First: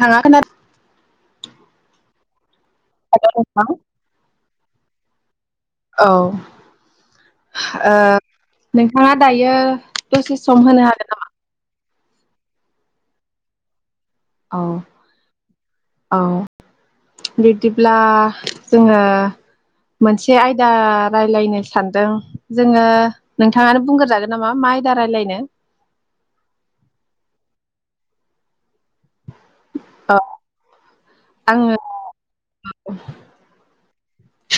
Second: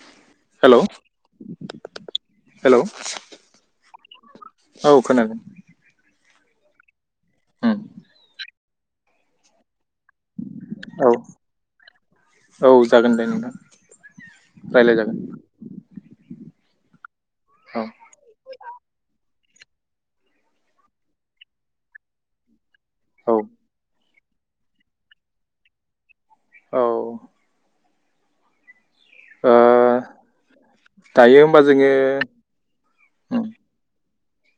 थाङा खोनादों हेल' हेल नोंथां औ खोनादों औ उम ओ नोंथाङा दायो दसे सम होनो औ हागोन नामा औ जागोन दे नोंथां औ रायलायजागोन औ [unintelligible] औ बिदिब्ला जोङो मोनसे आयदा रायलायनो सानदों जोङो औ नोंथाङानो बुंग्रोजागोन नामा मा आयदा रायलायनो। औ आ दायो होमबा जोङो होम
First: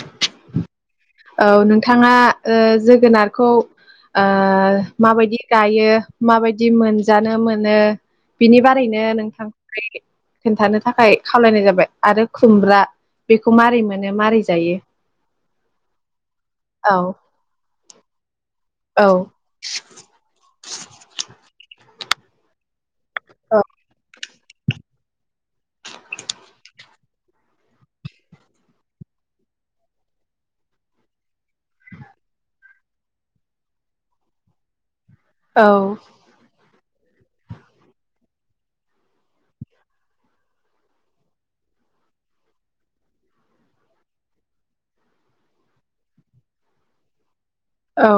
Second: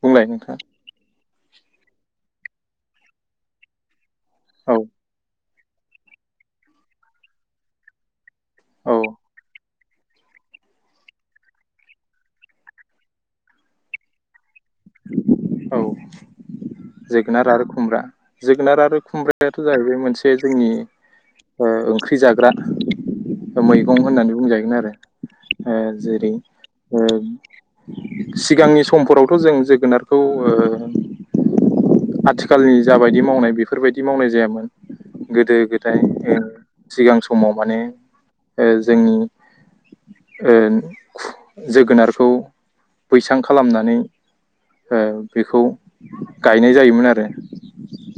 बुंलाय नोंथां औ नोंथाङा ओ जोगोनारखौ ओ औ माबायदि गायो माबायदि मोनजानो मोनो बिनि औ बारैनो नोंथां खोन्थानो थाखाय खावलायनाय जाबाय आरो खुमब्रा बेखौ माबारै मोनो माबारै जायो [unintelligible] औ औ जोगोनार आरो खुमब्रा जोगोनार नार आरो औ खुमब्रायाथ' जाहैबाय मोनसे जोंनि ओ ओंख्रि जाग्रा औ मैगं होननानै बुंजाहगोन आरो ओ जेरै ओ सिगांनि समफोरावथ' जों जोगोनारखौ ओ आथिखालनि जाबायदि मावनाय बेफोरबायदि मावनाय जायामोन गोदो औ गोदाय ओं सिगां समाव माने ओ जोंनि ओ जोगोनारखौ बैसां खालामनानै ओ बेखौ गायनाय जायोमोन आरो औ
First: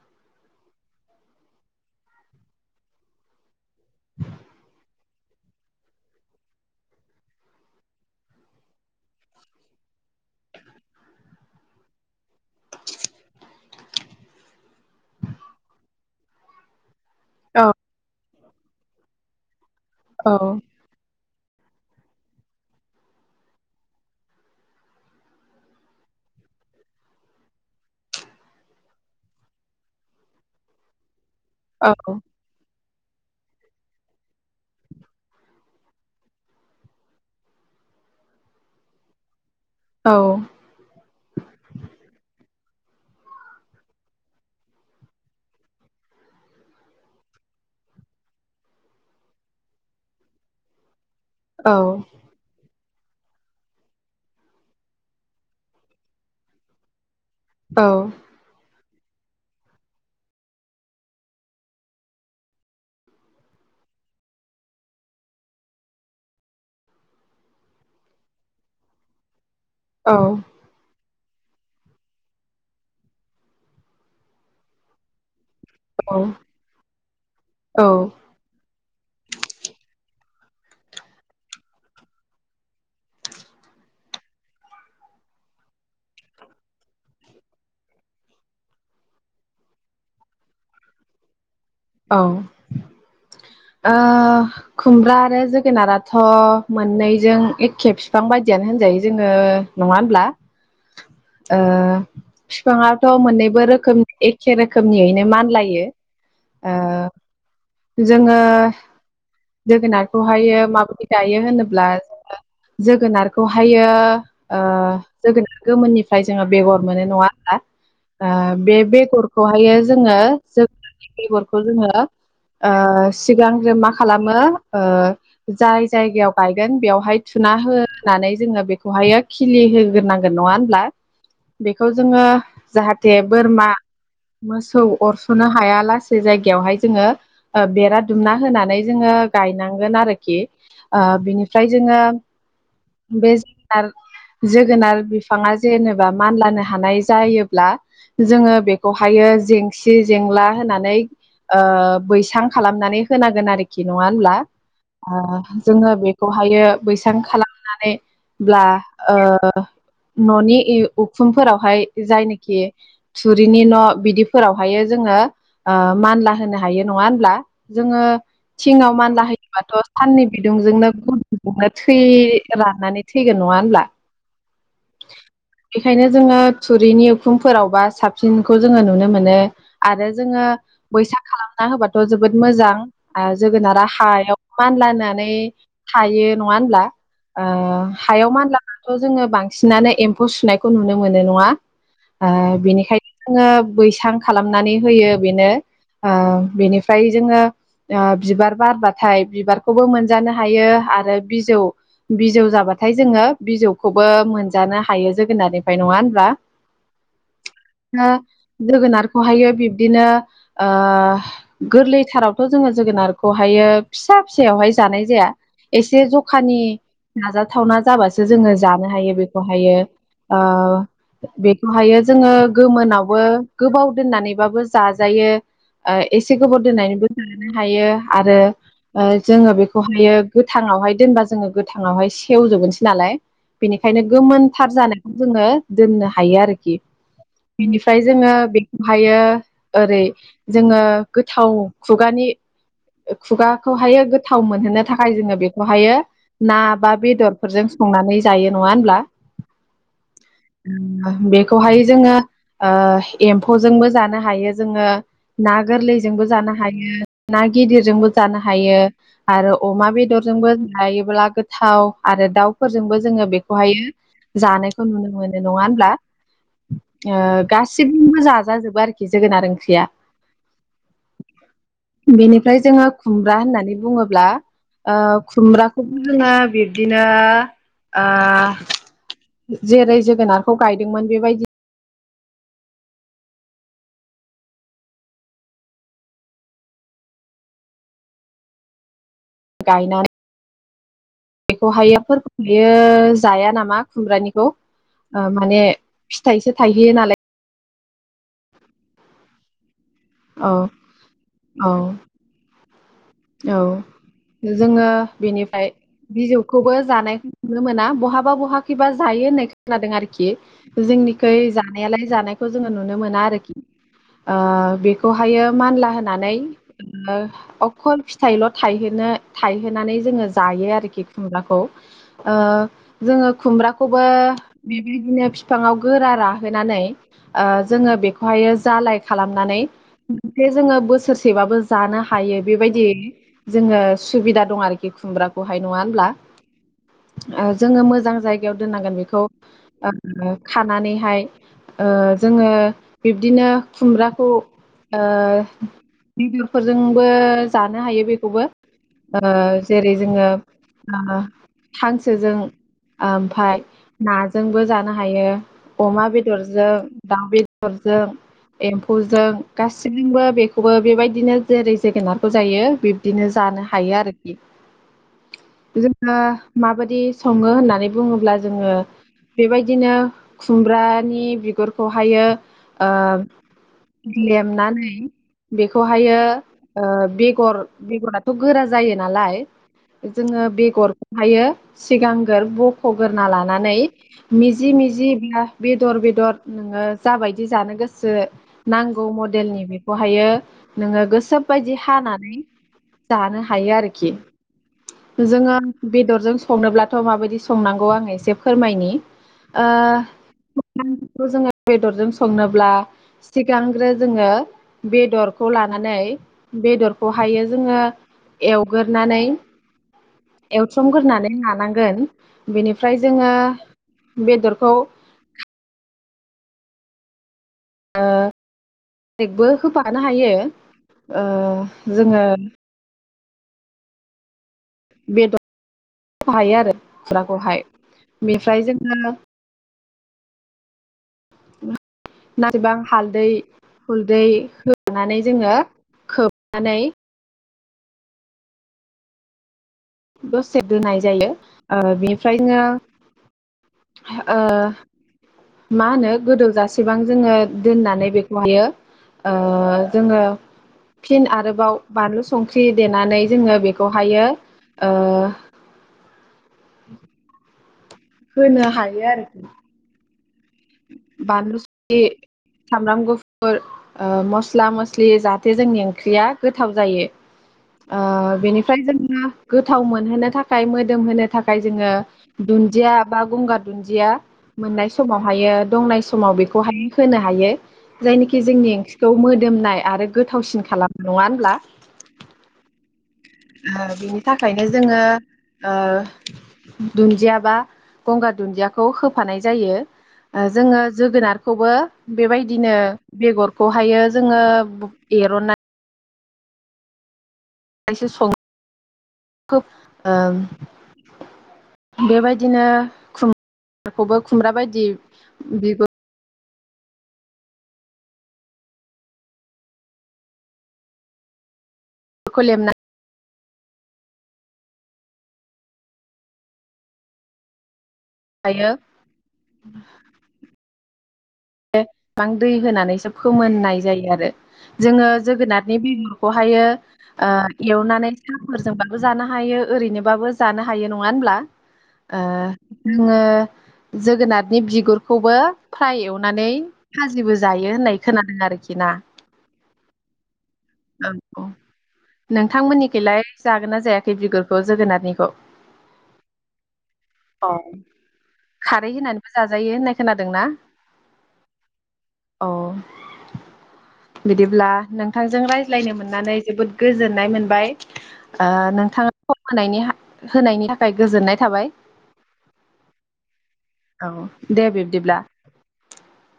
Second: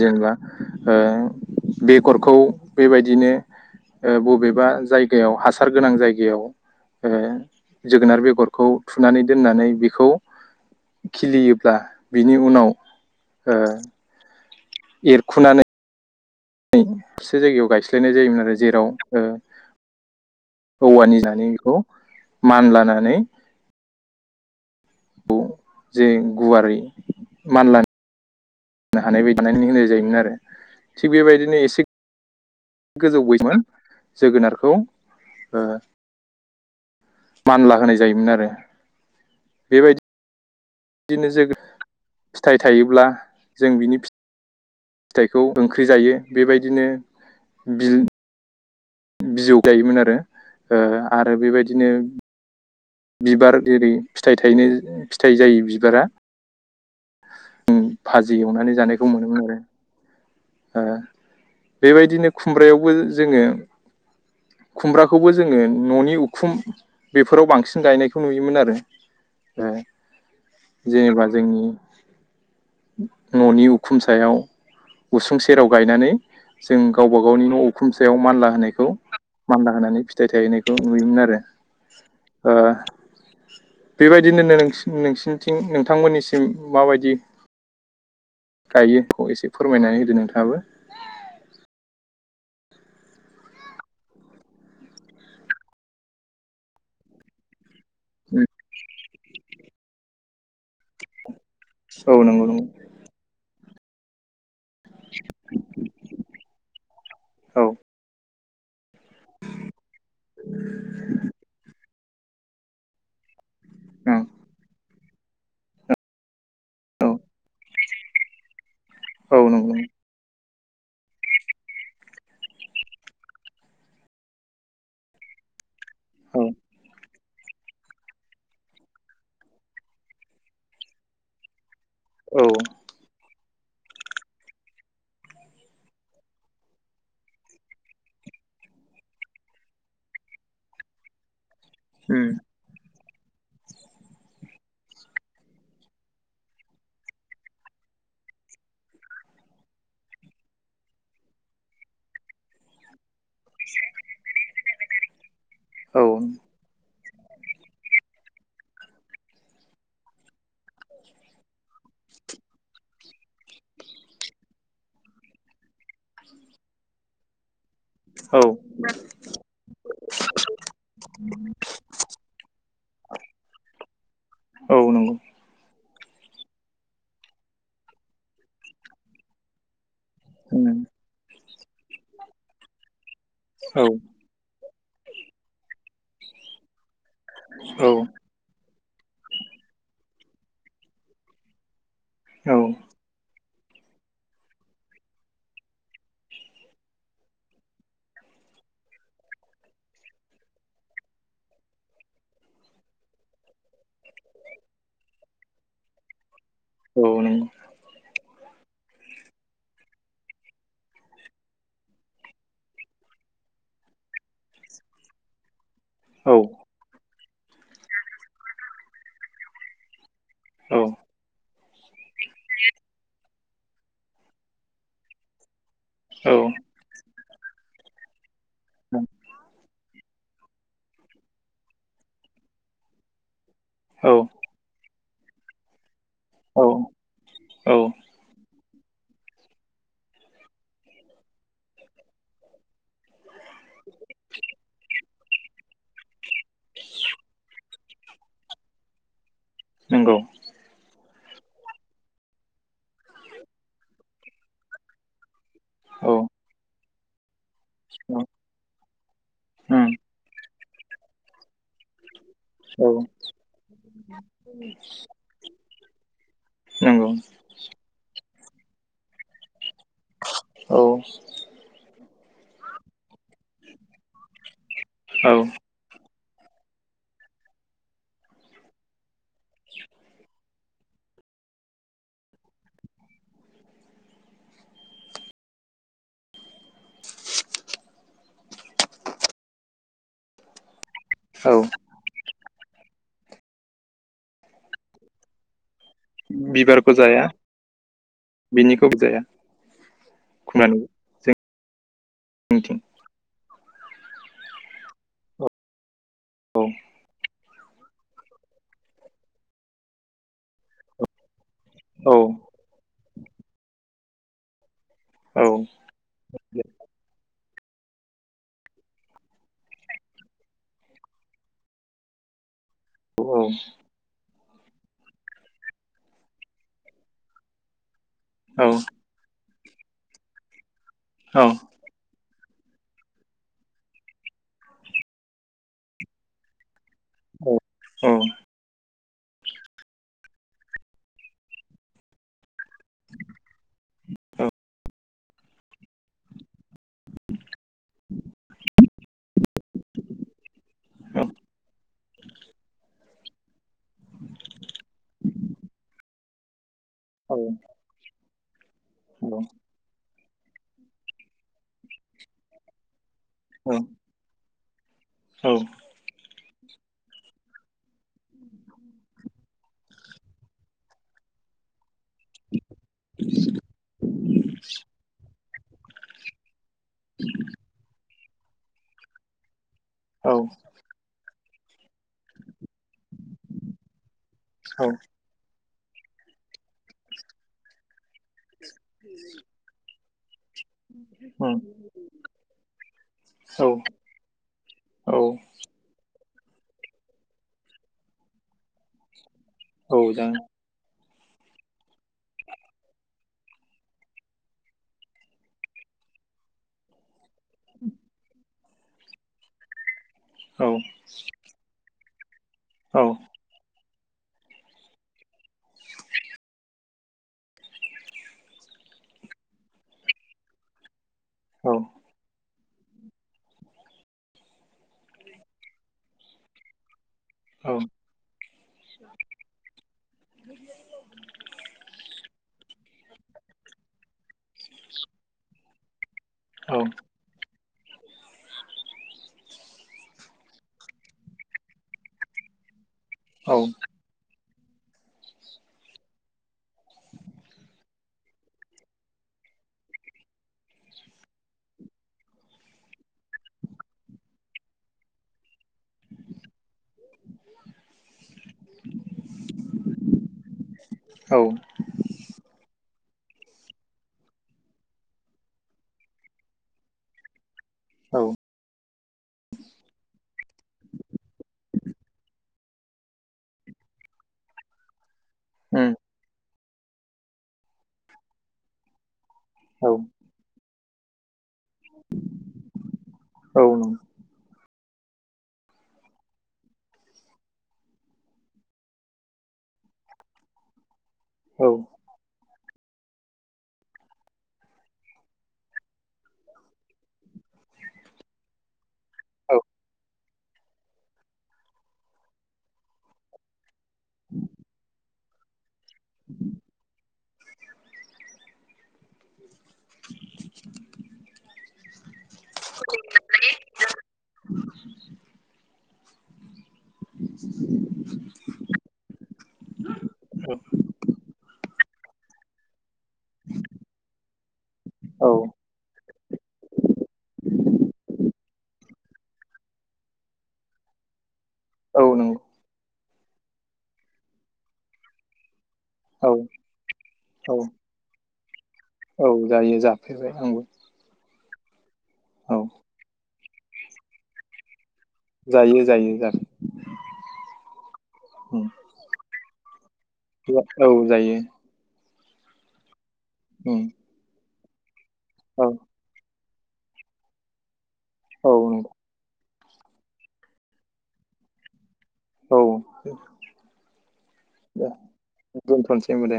जेनेबा ओ बेगरखौ बेबायदिनो ओ बबेबा जाय जायगायाव हासार गोनां जायगायाव ओ जोगोनार बेगरखौ थुनानै दोननानै बेखौ खिलियोब्ला बिनि उनाव ओ एरखुनानै नै दाबसे औ जायगायाव गायस्लायनाय जायोमोन आरो । जेराव ओ औ औ औवानि जानि खौ मानलानानै खौ जे गुवारै मानलानि [unintelligible] होननाय जायोमोन आरो थिग बेबायदिनो एसे औ गोजौ [unintelligible] जोगोनारखौ मानला होनाय जायोमोन आरो बेबायदि औ बिदिनो जो फिथाइ थायोब्ला जों बिनि फिथाइखौ ओंख्रि जायो बेबायदिनो बिल बिजौ गायोमोन आरो ओ आरो बेबायदिनो बिबार जेरै फिथाइ थायनो फिथाइ जायो बिबारा उम औ भाजि एवनानै जानो दं मोनोमोन आरो ओ बेबायदिनो खुमब्रायावबो जोङो खुमब्राखौबो जोङो न'नि उखुम बेफोराव बांसिन गायनायखौ नुयोमोन आरो ओ जेनेबा जोंनि न'नि उखुम सायाव उसुंसे सेराव गायनानै जों गावबा गावनि न' उखुमसायाव मानला होनायखौ मानला होनानै फि फिथाइ थायहोनायखौ नुयोमोन आरो ओ बेबायदिनो नोंसिनि नोंसिनिथिं नोंथांमोननिसिम माबायदि गायोखौ एसे फोरमायनानै होदो नोंथाङाबो औ ओ खुमब्रा आरो जोगोनाराथ' मोननैजों एक खेब बिफां बायदियानो होनजायो जोङो नङा होनब्ला ओ औ नंगौ नंगौ फिफांआथ' मोननैबो रोखोम [unintelligible] एक एखे रोखोमनियैनो मानलायो औ आङ जोगोनारखौ हायो माबोरै गायो होनोब्ला जोगोनार खौहायो ओ जोगोनार गोमोननिफ्राय जोंङो बेगर मोनो नङा होनबा ओ बे औ ओं औ बेगरखौहायो नंगौ जोङो जोग बेगरखौ जोङो ओ सिगां जों मा खालामो ओ जाय जायगायाव औ गायगोन बेवहाय थुना होनानै जोङो बेखौहायो खिलि होग्रोनांगोन नङा होनब्ला बेखौ जोङो जाहाथे बोरमा मोसौ अरस'नो हायालासे से जायगायावहाय जोङो बेरा दुमना होनानै जोङो गायनांगोन आरोखि ओ बिनि ओमफ्राय जोङो उम बे जोगोनार जोगोनार बिफाङा जेनेबा मानलानो हानाय जायोब्ला जोङो बेखौहायो जेंसि जेंला होननानै ओ बैसां खालामनानै होनांगोन आरोखि नङा होनब्ला आ जोङो औ बेखौहायो बैस बखालामनानैब्ला न'नि उखुमफोरावहाय जायनोखि थुरिनि न' बिदिफोरावहाय जोङो ओ मानला होनो हायो नङा होनब्ला जोङो थिङाव मानला होयोबाथ' सानननि बिदुंजोंनो गदुंजोंनो थै राननानै थैगोन नङा होनब्ला औ बेखायनो जोङो थुरिनि उखुमफोरावबा साबसिनखौ जोङो नुनो मोनो आरो जों बैसां खालामना होबाथ' जोबोद मोजां जोगोनारा नंगौ हायाव मानलानानै थायो नङा होनब्ला ओ हायाव मानलाबथ' जोङो बांसिनानो खौ सुनायखौ नुनो मोनो नङा ओ बिनिखायनो जोङो बैसां खालामनानै होयो बेनो ओ बेनिफ्राय जोङो ओ बिबार बारबाथाय बिबारखौबो मोनजानो हायो आरो बिजौ बिजौ जाबाथाय जोङो बिजौखौबो मोनजानो हायो जोगोनारनिफ्राय नङा होनब्ला औ नोगौ जोगोनारखौहायो बिब्दिनो ओ गोरलैथारावथ' जोङो जोगोनारखौहायो फिसा फिसायावहाय जानाय जाया एसे उम औ जखानि नाजाथावना जाबासो जोङो जानो हायो बेखौहायो आ बे हायो जोङो गोमोनावबो गोबाव दोननानैबाबो जाजायो ओ औ एसे दोननानैबो जानो हायो आरो नंगौ औ औ जोङो बेखौहायो गोथाङावहाय दोनबा जोङो गोथाङावहाय सेवजोबगोनसो नालाय बेनिखायनो गोमोनथार जानो जोङो दोननो हायो औ आरोखि। बेनिफ्राय जोङो ओमफायो ओरै जोङो गोथाव खुगानि खुगाखौहायो गोथाव मोनहोनो थाखाय जोङो बेखौहायो ना बा बेदरफोरजों संनानै जायो नङा होनब्ला? नंगौ [unintelligible] बेखौहाय जोङो ओ एम्फौजोंबो जानो हायो। जोङो ना औ गोरलैजोंबो जानो हायो। ना गिदिरजोंबो जानो हायो आरो उम अमा बेदरजोंबो जायोब्ला गोथाव आरो औ दाउफोरजोंबो जोङो बेखौहायो जानायखौ नुनो मोनो नङा होनब्ला? नंगौ ब्ला ओ गासैजोंबो जा जा जोबो आरोखि जोगोनार ओंख्रिया। औ। बेनिफ्राय जोङो खुमब्रा होननानै बुङोब्ला ओ औ खुमब्राखौ जोङो बिब्दिनो ओ जेरै जोगोनारखौ गायदोंमोन बेबायदि गायना औ बेखौ हायो। फोरखौ बेयो जाया नामा खुमब्रानिखौ ओ माने फिथाइसो थायहैयो नालाय बिनिखौबो जाया। औ खुमानु जाया औ। जोंनिथिं औ। जोङो औ बेनिफ्राय बिजौखौबो जानायखौ नुनो मोना। बहाबा बहाखिबा जायो होननाय खोनादों आरोखि। जोंनिखै जानायालाय औ जानायखौ जोङो नुनो मोना। खि। ओ बेखौ औ बेखौहायो मानला होनानै ओ अकल फिथाइल' थायहोनो थायहोनानै जोङो जायो आरोखि खुम्राखौ। ओ जोङो औ खुमब्राखौबो बेबायदिनो बिफांआव गोरा राहोनानै ओ जोङो बेखौ खौहायो औ जालाय खालामनानै जे जोङो बोसोर औ बोसोरसेबाबो जानो हायो बेबायदि जोङो सुबिदा दं आरोखि खुमब्राखौहाय नङा होमब्ला। ओ जोङो औ औ मोजां जायगायाव दोननांगोन बेखौ खौ ओ खानानैहाय ओ जोङो बिब्दिनो खुमब्राखौ ओ बेदरफोरजोंबो जानो हायो बेखौबो ओ जेरै जोङो ओ हांसोजों ओमफाय नाजोंबो जानो हायो अमा बे दरजों दाव बेदरजों एम्फौजों गासिबजोंबो बेखौबो बेबायदिनो जेरै जोगोनारखौ जायो बि दिनो जानो औ हायो आरोखि । जोङो माबायदि सङो होननानै बुङोब्ला जोङो बेबायदिनो खुमब्रानि बिगुर खौहायो ओ लेमनानै बेखौहायो ओ बेगर बेगरा थ' गोरा जायो नालाय जोङो बेगरखौहायो सिगांगोर ब खगोरना लानानै मिजि मिजि बियो बेदर बेदर नोङो जाबायदि जानो गोसो ना औ मडेलनि बे खौहायो नोङो गोसो बायदि हानानै जानो हायो आरोखि जोङो बेदरजों संनोब्लाथ' माबायदि संनांगौ आङो एसे फोरमायनि ओ जागोन [unintelligible] [unintelligible] जोङो बेदरजों संनोब्ला सिगां ग्रो जोङो बेदरखौ लानानै बेदरखौ हायो जोङो एवग्रोनानै औ एवथ्रोमगोरनानै लानांगोन बेनिफ्राय औ जोङो बेदरखौ ओ नेकबो होफानो हायो। ओ औ जोङो बेद [inaudible] हायो आरो फोराखौहाय औ ओमफ्राय जोंङो नाथायबा हालदै-हुलदै होनानै जोङो खोब - नानै दसे दोनाय जायो ओ बेनिफ्रायनो औ ओ मा होनो गोदौजासेबां जोङो दोननानै बेखौहायो ओ जोङो फिन आरोबाव बानलु संख्रि देनानै जोङो बेखौहायो ओ होनो हायो आरोखि। उम बानलु [inaudible] साम्राम गुफ - फोर ओ मस्ला-मस्लि जाहाथे जोंनि ओंख्रिया गोथाव जायो। ओ बेनिफ्राय जों गोथाव मोनहोनो थाखाय मोदोम होनो थाखाय जोङो दुन्दिया बा गंगार दुन्दिया मोननाय समाव हायो दंनाय समाव बेखौ [inaudible] होनो हायो जायनि जोंनि ओंख्रिखौ मोद - दोमनाय आरो गोथावसिन खालामो। नङा होनब्ला? ओ बिनि थाखाय - नो जोङो ओ दुन्दिया बा गंगार दुन्दियाखौ होफानाय जायो । जोङो औ जोगोनारखौबो बेबाय - दिनो बेगरखौहायो जोङो एरननानै - [inaudible] सो सङो । औ खुब ओम बेबायदिनो खुम - बेखौबो खुमब्रा बादि बिगु खौ लेमना [unintelligible] [inaudible] [unintelligible] यो, बां दै होनानैसो फोमोननाय जायो आरो। जोङो औ जोगोनादनि बेगरखौहायो एवनानै फोरजोंबाबो जानो हायो, ओरैनोबाबो जानो हायो, नङा होनब्ला? औ आ नंगौ [unintelligible] जोगोनादनि बिगुरखौबो फ्राय औ नानै फाजिबो औ जायो होननाय खोनादों आरो औ जायो, जाफेरबाय आंबो। [inaudible] औ नोंथांमोननिखैलाय जागोन ना जायाखै बिगुरखौ जोगोनादनि जायो जायो जाखां। अ [inaudible] उम। खारै होनानैबो जाजायो होननाय खोनादों औ जायो। अह। [inaudible] दिब्ला नों थांजों औ रायज्लायनो मोननानै जोबोद गोजोननाय मोनबाय। ओ औ नंगौ। नोंथाङा [unintelligible] होनायनि हा होनायनि थाखाय गोजोननाय थाबाय। औ औ दे बिब्दिब्ला। दोनथ'नोसै होनबा दे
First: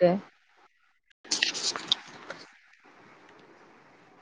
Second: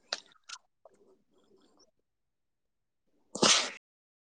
दे। [inaudible]